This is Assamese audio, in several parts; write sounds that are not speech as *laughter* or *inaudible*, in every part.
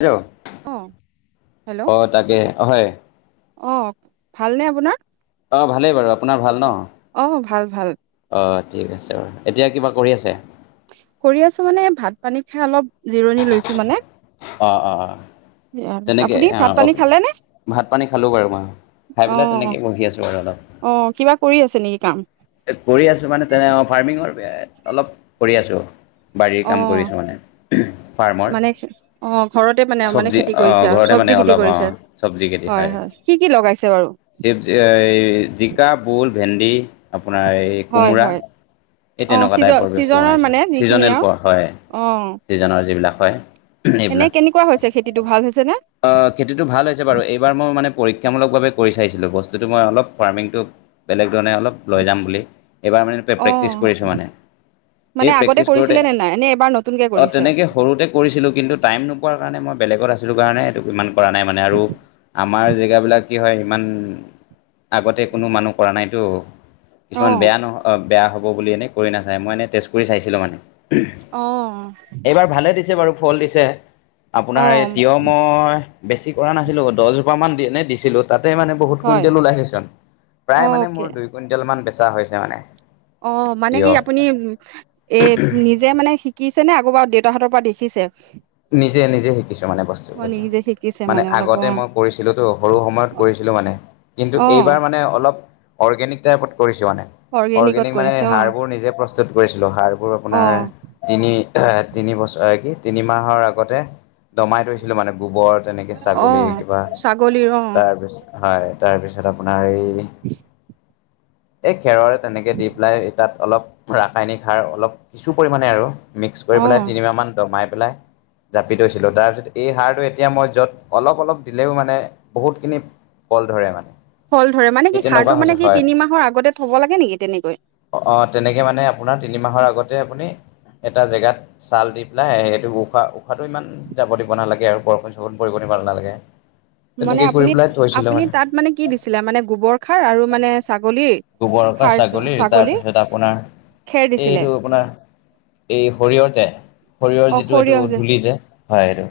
হেল্ল' অঁ হেল্ল' অ তাকে হয় অঁ ভালনে আপোনাৰ অঁ ভালেই বাৰু আপোনাৰ ভাল ন অঁ ভাল ভাল অঁ ঠিক আছে বাৰু এতিয়া কিবা কৰি আছে কৰি আছো মানে ভাত পানী খাই অলপ জিৰণি লৈছো মানে অ অ অ তেনেকে আপুনি ভাত আহ অ পানী খালেনে ভাত পানী খালো বাৰু মই খাই পেলাই অঁ তেনেকে বহি আছো আৰু অলপ অঁ কিবা কৰি আছে নেকি কাম কৰি আছো মানে তেনে অ ফাৰ্মিঙৰ অলপ কৰি আছোঁ বাৰীৰ কাম অঁ কৰিছোঁ মানে ফাৰ্মৰ অ ঘৰতে মানে মানে চব্জি খেতি কৰিছে অ' আৰু ঘৰতে চব্জি মানে খেতি অলপ কৰিছে অ' হয় হয় কি কি লগাইছে বাৰু চিকা, ভুল, ভেন্দি আপোনাৰ এই এই হয় কোমোৰা হয় এই অঁ তেনেকুৱা ছিজ টাইপৰ বস্তু ছিজনৰ বনাইছো মানে যিখিনি চিজনেল আৰু প হয় অঁ যিজনৰ যিবিলাক হয় এনে এইবিলাক কেনেকুৱা হৈছে খেতিটো ভাল হৈছে নে খেতিটো ভাল হৈছে বাৰু এইবাৰ মই মানে পৰীক্ষামূলকভাৱে কৰি চাইছিলোঁ বস্তুটো মই অলপ ফাৰ্মিংটো বেলেগ ধৰণে অলপ লৈ যাম বুলি এইবাৰ মানে অঁ প্ৰেক্টিস কৰিছোঁ মানে মানে এ আগতে প্ৰেক্টিস কৰোঁতে কৰিছিলে নে নাই নে এবাৰ নতুনকে অ কৰিছে তেনেকে সৰুতে কৰিছিলোঁ কিন্তু টাইম নোপোৱাৰ কাৰণে মই বেলেগত আছিলোঁ কাৰণে এইটো ইমান কৰা নাই মানে আৰু আমাৰ জেগাবলাক কি হয় ইমান আগতে কোনো মানুহ কৰা নাইতো কিছুমান অঁ বেয়া নহ বেয়া হ'ব বুলি এনেই কৰি নাচায় মই এনেই টেষ্ট কৰি চাইছিলোঁ মানে অ এইবাৰ ভালে দিছে বাৰু ফল দিছে আপোনাৰ অঁ এই তিয়হৰ মই বেছি কৰা নাছিলো দহ জোপা মান এনে দিছিলো তাতে মানে বহুত হয় কুইন্টেল ওলাইছেচোন প্ৰায় মানে অ'কে মোৰ দুই কুইন্টেল মান বেচা হৈছে মানে অ মানে কি তিয়হ আপুনি এ নি নিজে মানে শিকিছে নে আকৌ বাৰ দেউতাহঁতৰ পৰা দেখিছে নিজে নিজে শিকিছো মানে অ' বস্তুবিলাকো নিজে শিকিছে মানে অলপ আগতে অ' মই কৰিছিলোঁতো সৰু সময়ত কৰিছিলোঁ মানে কিন্তু এইবাৰ অ' মানে অলপ অৰ্গেনিক টাইপত কৰিছো মানে অৰ্গেনিকত অৰ্গেনিক মানে কৰিছে অ' সাড়বোৰ নিজে প্ৰস্তুত কৰিছিলো সাড়বোৰ আপোনাৰ অ' তিনি তিনি বছৰ কি তিনিমাহৰ আগতে দমাই থৰিছিলো মানে গোবৰ তেনেকে ছাগলী অ' কিবা, ছাগলীৰ অ' তাৰপিছত হয় তাৰপিছত আপোনাৰ এই এই খেৰৰে তেনেকে দি পেলাই এই তাত অলপ ৰাসায়নিক সাৰ অলপ কিছু পৰিমণে আৰু। মিক্স কৰি পেলাই অ' তিনমাহমান দমাই পেলাই জাপি থৈছিলোঁ। তাৰপিছত এই সাৰটো এতিয়া মই য'ত অলপ অলপ দিলেও মানে বহুতখিনি ফল ধৰে মানে। ফল ধৰে মানে সেই কি, তেনেকুৱা সাৰটো হৈছে মানে কি হয় তিনি মাহৰ আগতে থব লাগে নেকি তেনেকৈ? অ তেনেকে মানে আপোনাৰ তিনি মাহৰ আগতে আপুনি এটা জেগাত ছাল দি পেলাই সেইটো বু উশাহ উশাহটো ইমান যাব দিব নালাগে আৰু বৰষুণ চৰষুণ পৰিব দিব নালাগে। মানে তেনেকে আপুনি কৰি পেলাই থৈছিলে আপুনি মানে। তাত কি দিছিলে মানে? গোবৰ খাৰ আৰু মানে ছাগলীৰ গোবৰ সাৰ ছাগলীৰ তাৰপিছত আপোনাৰ খেৰ দিছিলে এইটো আপোনাৰ এই শৰিয়হৰ যে সৰিয়হৰ অ' যিটো এইটো সৰিয়হ ধূলি যে হয় এইটো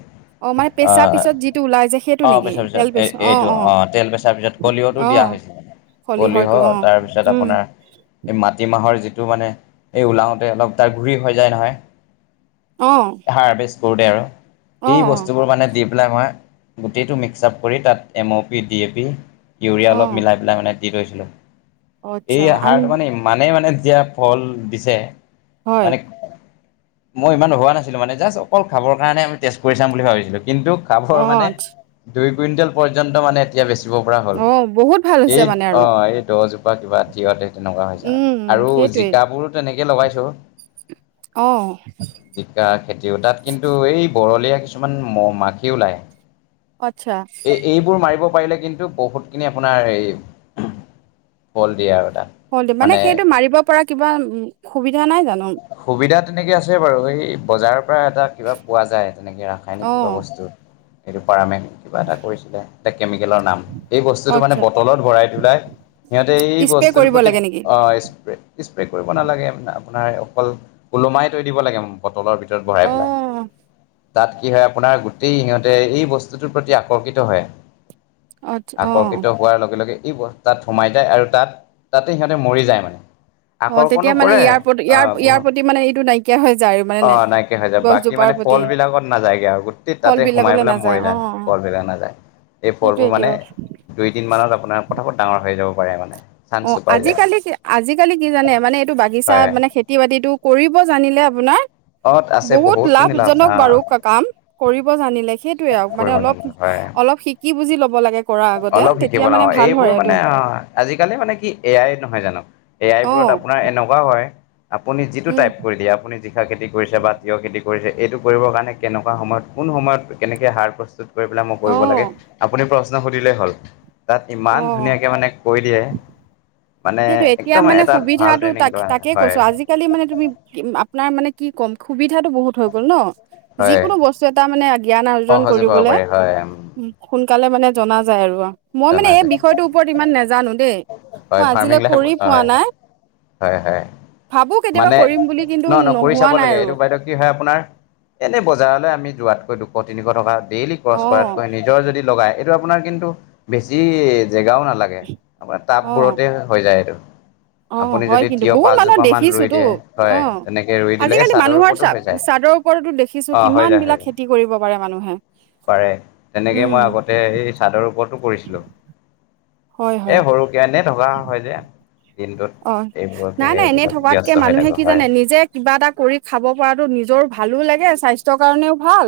অ' মানে পেচাৰ আহ পিছত যিটো ওলাই যে সেইটো অ নেকি বেচাৰ পিছত তেল পেচ এই এইটো অ তেল বেচাৰ পিছত কলিহতটো দিয়া অ' হৈ হৈছে, কলিহ খলিহৰটো অ তাৰপিছত উম আপোনাৰ এই মাটি মাহৰ যিটো মানে এই ওলাওতে অলপ তাৰ ঘূৰি হৈ যায় নহয়। *inaudible* অ। *unintelligible* অ অ সেই অ বস্তুবোৰ মানে দি পেলাই মই গোটেইটো মিক্স আপ কৰি তাত M O P, D A P urea অ অলপ মিলাই পেলাই মানে দি থৈছিলোঁ। আচ্ছা এই আম সাৰটো মানে ইমানে মানে এ তিয়া ফল দিছে হয় মানে মই ইমান হোৱা নাছিলোঁ মানে জাষ্ট অকল খাবৰ কাৰণে আমি টেষ্ট কৰি চাম বুলি ভাবিছিলোঁ। কিন্তু কাবৰ অ মানে আচ্ছা দুই কুইণ্টেল পৰ্যন্ত মানে এতিয়া বেচিব পৰা হ'ল। অ বহুত ভাল এই হৈছে মানে অ আৰু এই দহজোপ কিবা তিয়তে তেনেকুৱা হৈছে মানে, উম আৰু সেইটোৱে জিকাবোৰো তেনেকে লগাইছো। অ। জিকা খেতিও তাত, কিন্তু এই বৰলীয়া কিছুমান মাখি ওলায়। আতচ্চা। এই এইবোৰ মাৰিব পাৰিলে কিন্তু বহুতখিনি আপোনাৰ এই ফল দিয়ে আৰু তাত। মানে সেইটো মাৰিব পৰা কিবা সুবিধা নাই জানো? সুবিধা তেনেকে আছে বাৰু এই বজাৰৰ পৰা এটা কিবা পোৱা যায়, তেনেকৈ অ ৰাসায়নিক কিবা বস্তু সেইটো পাৰমে কিবা এটা কৰিছিলে এটা কেমিকেলৰ নাম সেই বস্তুটো মানে আচ্ছা বটলত ভৰাই পেলাই সিহঁতে এই স্প্ৰে বস্তুটোৰ কৰিব প্ৰতি লাগে নেকি ইস্প্ৰে ইস্প্ৰে কৰিব নালাগে। আপোনাৰ অকল ওলমাই তৈ দিব লাগে বটলৰ ভিতৰত অ ভৰাই পেলাই। তাত কি হয় আপোনাৰ গোটেই সিহঁতে এই বস্তুটোৰ প্ৰতি আকৰ্ষিত হয়। আচ্ছা অ আকৰ্ষিত হোৱাৰ লগে লগে ই তাত সোমাই যায় আৰু তাত তাতে সিহঁতে মৰি যায় মানে। অ তেতিয়া আকৰ্ষণো মানে কৰে, ইয়াৰ প্ৰতি ইয়াৰ ইয়াৰ আহ প্ৰতি মানে এইটো নাইকিয়া হৈ যায় আৰু মানে নে অ' নাইকিয়া হৈ যায়। বাক বাকী গছজোপাৰ মানে প্ৰতি ফল বিলাকত নাযায়গে আৰু গোটেই ফল তাতে সোমাই বিলাকলে পেলাই মৰি যায় ফল বিলাক নাযায়। এই ফলবোৰ সেইটোৱেই মানে দিয়ক। দুই দিন মানত আপোনাৰ ফটাফট ডাঙৰ হৈ যাব পাৰে মানে। অ চান্সটো পাই যায় আজিকালি আজিকালি কি জানে মানে এইটো বাগিচা হয় মানে খেতি খেতি বাতিটো কৰিব জানিলে আপোনাৰ অ আছে বহুত খিনি লাভ আছে লাভজনক অ বাৰু কা-কাম কৰিব জানিলে সেইটোয়ে আৰু মানে কৰিব অলপ জানিলে হয় অলপ শিকি বুজি ল'ব লাগে। কৰা আগতে অলপ শিকিব তেতিয়া ল মানে ভাল এইবোৰ হয় মানে এইটো অ'। আজিকালি মানে কি এ আই নহয় জানো, এ আই অ বোৰত আপোনাৰ এনেকুৱাও হয় আপুনি যিটো টাইপ উম কৰি দিয়ে আপুনি জিকা খেতি কৰিছে বা তিঁয়হ খেতি কৰিছে এইটো কৰিবৰ কাৰণে কেনেকুৱা সময়ত কোন সময়ত কেনেকৈ সাৰ প্ৰস্তুত কৰি পেলাই মই অ কৰিব লাগে আপুনি প্ৰশ্ন সুধিলেই হ'ল, তাত অ ইমান ধুনীয়াকে মানে কৈ দিয়ে মানে সেইটো এতিয়া একদম মানে এটাত ভাল সুবিধাটো ট্ৰেইনিং তাক লোৱা তাকে হয়। কৈছো আজিকালি মানে তুমি আপোনাৰ মানে কি কম সুবিধাটো বহুত হৈ গ'ল ন'। হয় যিকোনো বস্তু এটা মানে জ্ঞান আৰ্জন সহজে পাব কৰিবলৈ পাৰি হয় উম, সোনকালে মানে জনা যায় আৰু, মই মানে জনা এই যায় বিষয়টোৰ ওপৰত ইমান নাজানো দেই হয় মই ফাৰ্মিং আজিলৈ লাইফ কৰি পোৱা হয়। নাই হয় হয় ভাবো কেতিয়াবা মানে কৰিম বুলি কিন্তু ন ন কৰি নোহোৱা চাব নাই লাগে। আৰু এইটো বাইদেউ কি হয় আপোনাৰ এনেই বজাৰলৈ আমি যোৱাতকৈ দুশ তিনিশ টকা ডেইলি খৰচ অ কৰাতকৈ নিজৰ যদি লগাই, এইটো আপোনাৰ কিন্তু বেছি জেগাও নালাগে, আপো অ টাববোৰতে হৈ যায় এইটো। অ আপুনি হয় যদি কিন্তু তিঁয়হ বহুত মানুহ পাঁচজোপা মান ৰুই দেখিছোতো দিয়ে, অ হয় তেনেকে ৰুই দিলে এই আজিকালি চাদৰ মানুহৰ চা ওপৰতো হৈ যায়। চাদৰ ওপৰতো দেখিছো অ হৈ কিমান যায় হৈ বিলাক যায় খেতি কৰিব পাৰে মানুহে। পাৰে। তেনেকে মই উম আগতে এই চাদৰ ওপৰতো কৰিছিলো হয় এ হয় সৰুকে, এনে থকা হয় যে। দিনটোত অ' এইবোৰকে নাই নাই এনেই এইবিলাক থকাতকে ব্যস্ত হৈ মানুহে থাকো কি হয় জানে নিজে কিবা এটা কৰি খাব পৰাতটো নিজৰ ভালো লাগে স্বাস্থৰ কাৰণেও ভাল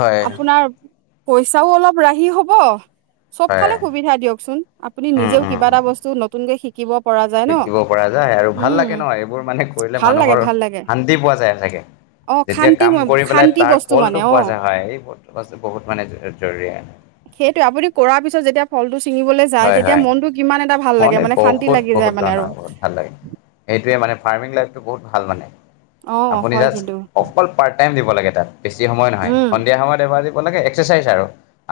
হয় আপোনাৰ পইচাও অলপ ৰাহি হব চব হয় ফালে সুবিধা দিয়কচোন। আপুনি উম নিজেও কিবা উম এটা বস্তু নতুনকে শিকিব পৰা যায় ন শিকিব পৰা যায়। আৰু ভাল উম লাগে ন, এইবোৰ মানে কৰিলে ভাল লাগে মানুহৰ ভাল লাগে শান্তি পোৱা যায় চাগে। অ যেতিয়া শান্তি কাম মই কৰি পেলাই শান্তি তাৰ বস্তু মানে ফলটো অ পোৱা যায় হয় এই বহুত মানে জৰুৰী হয়। সেইটোৱে, আপুনি কৰাৰ পিছত যেতিয়া ফলটো ছিঙিবলৈ যায় হয় তেতিয়া হয় মনতটো কিমান এটা ভাল লাগে মনে মানে শান্তি বহুত লাগি বহুত যায় মানে আৰ। ধৰণৰ বহুত ভাল লাগে সেইটোৱে, মানে ফাৰ্মিং লাইফটো বহুত ভাল মানে অ আপুনি হয় জাষ্ট কিন্তু অকল পাৰ্ট টাইম দিব লাগে তাত। বেছি সময় নহয় উম সন্ধিয়া সময়ত এবাৰ দিব লাগে এক্সাৰচাইজ আৰু।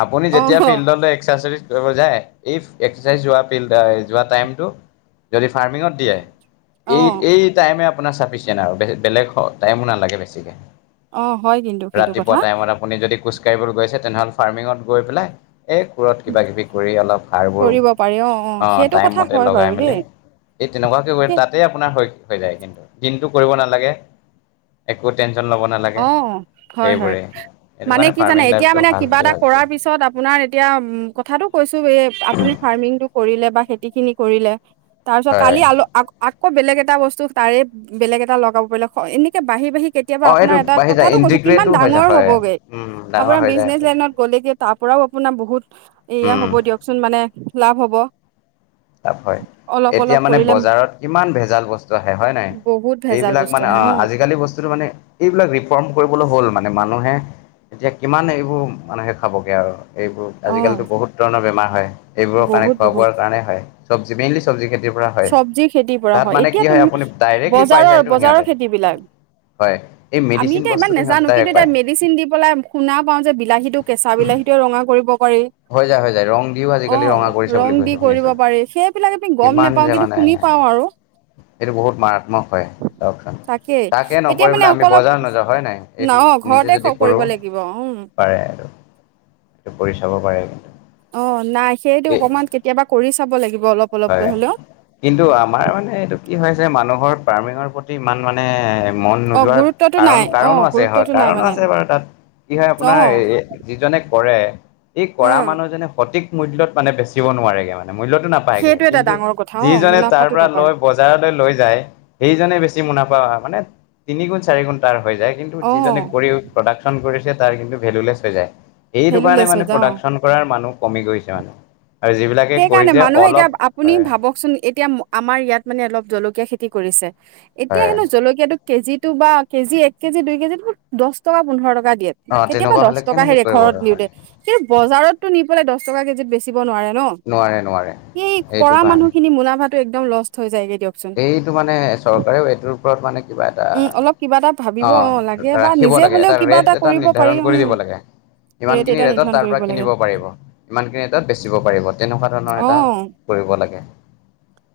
আপুনি অ যেতিয়া ফিল্ডলৈ এক্সাৰচাইজ কৰিব যায়, এই যোৱা ফিল্ডাই যোৱা টাইম টো যদি ফাৰ্মিং দিয়ে, অ এই এই টাইমে আপোনাৰ চাফিচিয়ে আৰু বেলেগ টাইমো নালাগে বেছিকে। অ হয় কিন্তু সেইটো কথা ৰাতিপুৱা টাইমত আপুনি যদি খোজ কঢ়িবলৈ গৈছে, তেনেহ'লে ফাৰ্মিঙত গৈ পেলাই এই কোৰত কিবা কিবি কৰি অলপ সাৰবোৰ কৰিব পাৰি অ অ অঁ সেইটো কথা টাইম মতে হয় বাৰু লগাই দেই মেলি এই তেনেকুৱাকে গৈ সেই তাতে আপোনাৰ হৈ যায় কিন্তু, দিনটো কৰিব নালাগে। একো টেনশ্যন ল'ব ন অ' হয় হয়। সেইটো মানে কাৰণে কি জানে ফাৰ্মিং এতিয়া লাইফটো মানে ভাল কিবা বুলি এটা ভাবিছো কৰাৰ পিছত আপোনাৰ এতিয়া উম কথাটো কৈছো এই আপুনি ফাৰ্মিংটো কৰিলে বা খেতি খিনি কৰিলে তাৰ পিছত হয় কালি আলো আক আকৌ বেলেগ এটা বস্তু তাৰে বেলেগ এটা লগাব পাৰিলে, হয় এনেকে বাঢ়ি বাঢ়ি কেতিয়া অ আপোনাৰ এইটো এটা বাঢ়ি যায় কথাটো কৈছো, কিমান ইণ্টিগ্ৰেটো হৈ ডাঙৰ যায় হয় হ'বগে উম ডাঙৰ আপোনাৰ হৈ যায় বিজনেছ সেইটো। লাইনত গ'লেগে তাৰ পৰাও আপোনাৰ বহুত এয়া উম হ'ব দিয়কচোন মানে লাভ হ'ব। লাভ হয়। অলপ এতিয়া অলপ মানে কৰিলে বজাৰত কিমান ভেজাল বস্তু আহে হয় নাহয়? বহুত ভেজাল এইবিলাক বস্তু মানে আহে অ আজিকালি বস্তুটো মানে এইবিলাক ৰিফৰ্ম কৰিবলৈ হ'ল, মানে মানুহে এতিয়া কিমান এইবোৰ মানুহে খাবগে আৰু। এইবোৰ অ আজিকালিতো বহুত ধৰণৰ বেমাৰ হয় এইবোৰৰ কাৰণে খোৱা বোৱাৰ কাৰণেই হয়। চব্জি মেইনলি চব্জি খেতিৰ পৰা হয় চবজি খেতি পৰা তাত হয়, মানে এতিয়া কি তুমি আপুনি ডাইৰেক্টলি পাই বজাৰৰ যায়তো বজাৰৰ সিহঁতে খেতি বিলাক, হয় এই আমি মেডিচিন এতিয়া ইমান বস্তুটো সিহঁতে নেজানো। কিন্তু ডাইৰেক্ট এতিয়া পায় মে ডিচিন দি পেলাই শুনা পাওঁ যে বিলাহীটো কেঁচা বিলাহীটোও ৰঙা কৰিব পাৰি। হৈ যায় হৈ যায় ৰং দিও অ' আজিকালি ৰঙা কৰিছে বুলি ৰং দি কৈছে কৰিব শুনিছো পাৰি। সেইবিলাক আমি গ'ম নেপ পাওঁ কিন্তু শুনি পাওঁ আৰু। সেইটো বহুত মাৰাত্মক হয় চাওকচোন, তাকেই তাকে এতিয়া মানে নকৰিবলৈ আমি অলপ বজাৰ নযাওঁ হয় নাই? ন এইটো ঘৰতে নিজে যদি কৰিব কৰোঁ লাগিব উম পাৰে কৰি চা'ব পাৰে। অ' নাই সেইটো এই অকমান কেতিয়াবা কৰি চাব লাগিব অলপ অলপকৈ হয়, হলেও কিন্তু আমাৰ মানে এইটো কি হয়, যে মানুহ ফাৰ্মিঙৰ প্ৰতি ইমান মানে এ মন অ নোযোৱাৰ গুৰুত্বটো নাই কাৰণ অ কাৰণো আছে হয়, গুৰুত্বটো নাই কাৰণো মানে আছে বাৰু তাত কি হয়, অ আপোনাৰ এ এ যিজনে কৰে সেই অ কৰা মানুহজনে সঠিক মূল্যয়ত মানে বেচিব নোৱাৰেগে মানে মূল্যয়তো নাপ সেইটো এটা কিন্তু ডাঙৰ কথা অ যিজনে তাৰ মুনাফাটো পৰা নাপায় লয় বজাৰলৈ লৈ যায় সেইজনে বেছি মুনাফা মানে তিনি গুণ চাৰি গুণ তাৰ হৈ যায় কিন্তু অ কিন্তু যিজনে কৰি প্ৰদাক্শন কৰিছে, তাৰ কিন্ত ভেলুলেছ হৈ যায়। সেইটো কাৰণে ভেলুলেছ মানে হৈ যাওঁ প্ৰডাক্শন কৰাৰ মানুহ কমি গৈছে মানে, আৰু যিবিলাক সেইকাৰণে মানুহে এতিয়া আপ আপুনি ভাৱকচোন, এতিয়া আমাৰ ইয়াত মানে অলপ জলকীয়া খেতি কৰিছে। এতিয়া হয় হেনো জলকীয়াটো কেজিটো বা কেজি এক কেজি দুই কেজিত দহ টকা পোন্ধৰ টকা দিয়ে। অ কেতিয়াবা তেনেকুৱা দছ হলে টকা কেনেকে হে দিয়ে কৰিব ঘৰত হয় নিওঁতে। কিন্তু বজাৰতটো নি পেলাই দছ টকা কেজিত বেচিব নোৱাৰে ন। নোৱাৰে নোৱাৰে। সেই এইটো কৰা কাৰণে মানুহ খিনি মুনাফাটো একদম লোষ্ট হৈ যায়গে দিয়কচোন। এইটো মানে চৰকাৰেও এইটোৰ ওপৰত মানে কিবা এটা উম অলপ কিবা এটা ভাবিব লাগে অ' বা ৰাখিব নিজে লাগে হলেও এটা কিবা ৰেট এটা কৰিব নি পাৰি ধাৰণ উম কৰি দিব লাগে। ৰেট ইমানখিনি এটা ৰেটত নিৰ্ধাৰণ তাৰ কৰিব পৰা লাগে কিনিব পাৰিব। ইমানখিনি ৰেটত বেচিব পাৰিব। তেনেকোৱা ধৰণৰ এটা অ কৰিব লাগে।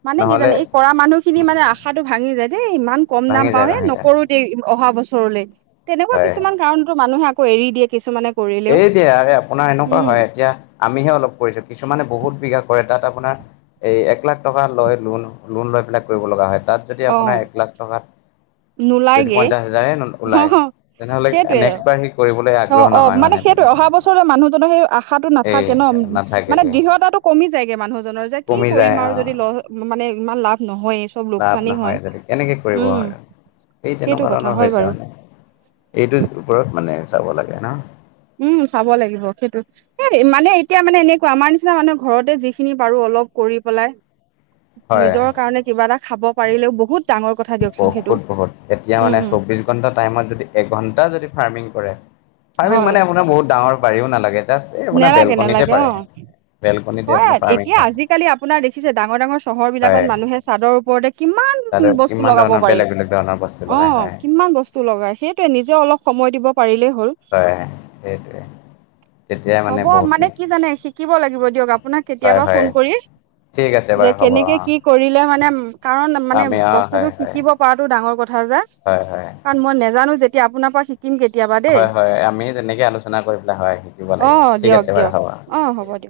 মানে কি নহ'লে জানে এই কৰা মানুহখিনি উম মানে আশাটো ভাঙি যায়। দেই ইমান কম দাম ভাঙি পাওঁ যায় হে ভাঙি যায় নকৰো এই অহা বছৰলে তেনেকুৱা হয় কিছুমান কাৰণতো মানুহে আকৌ এৰি দিয়ে কিছুমানে কৰিলেও এই দিয়ে হে‌ আপোনাৰ এনেকুৱা উম হয় এতিয়া আমিহে অলপ কৰিছো। কিছুমানে বহুত বিঘা কৰে তাত আপোনাৰ এই এক লাখ টকা লৈ লোন লোন লৈ পেলায় কৰিব লগা হয় তাত এতিয়া অ আপোনাৰ এক লাখ টকাত যদি নোলাইগে পঞ্চাছ হাজাৰে নো অ ওলায় তেনেহলে সেইটোৱে নেক্সট তেতিয়া সি কৰিবলৈ আগ্ৰহ নহয় মানে। ত' তেনেকুৱা অহা বছৰলৈ মানুহজনৰ সেই আশাটো এই নাথাকে ন মানে নাথাকেগে দৃঢ়তাটো কমি যায়গে মানুহজনৰ যে কি কমি কৰিম যায় আৰু অঁ যদি মানে ইমান লাভ নহয়। লাভ নহয় যদি কেনেকৈ কৰিব আৰু সেই সেইটো তেনেকুৱা কথা ধৰণৰ হয় হৈছে বাৰু মানে। এইটো ওপৰত মানে চাব লাগে ন। উম, চাব লাগিব সেইটো। এ মানে এতিয়া মানে এনেকুৱা আমাৰ নিচিনা মানুহ ঘৰতে যিখিনি পাৰো অলপ কৰি পেলাই হয় নিজৰ কাৰণে কিবা এটা খাব পাৰিলেও বহুত ডাঙৰ কথা দিয়ক। বহুত বহুত এতিয়া মানে চৌবিশ ঘন্টা টাইমত যদি এঘন্টা যদি ফাৰ্মিং কৰে ফাৰ্মিং হয় মানে আপোনাৰ বহুত ডাঙৰ পাৰিও নালাগে। জাষ্ট এই আপোনাৰ নেলাগে বেলকনিতে নেলাগে পাৰে অ'। বেলকনিতে আপোনাৰ হয়, ফাৰ্মিং এতিয়া হয় আজিকালি আপোনাৰ দেখিছে ডাঙৰ ডাঙৰ চহৰ বিলাকত হয় মানুহে চাদৰওপৰতে কিমান তাতে বস্তু কিমান লগাব ধৰণৰ পাৰি। বেলেগ বেলেগ ধৰণৰ বস্তু লগাই অ' হয় কিমান বস্তু লগাই সেই এই নিজে অলপ সময় দিব পাৰিলেই হ'ল। হয়, সেইটোৱে তেতিয়াই হ'ব মানে বহুতখিনি কি জানে শিকিব লাগিব দিয়ক আপ আপোনাক হয় কেতিয়াবা হয় ফোন কৰি ঠিক আছে যে বাৰু হ'ব অ কেনেকে কি কৰিলে মানে কাৰণ মানে আমি অ বস্তুটো হয় হয় শিকিব পৰাতটো ডাঙৰ কথা যে হয়, হয়। কাৰন মই নাজানো যেতিয়া আপোনাৰ পৰা শি শিকিম কেতিয়াবা। দেই হয় হয়। আমি তেনেকৈ আলোচনা কৰি পেলাই, হয় শিকিব অ লাগিব ঠিক দিয়ক আছে বাৰু দিয়ক হ'ব। ঠিক অ আছে হ'ব দিয়ক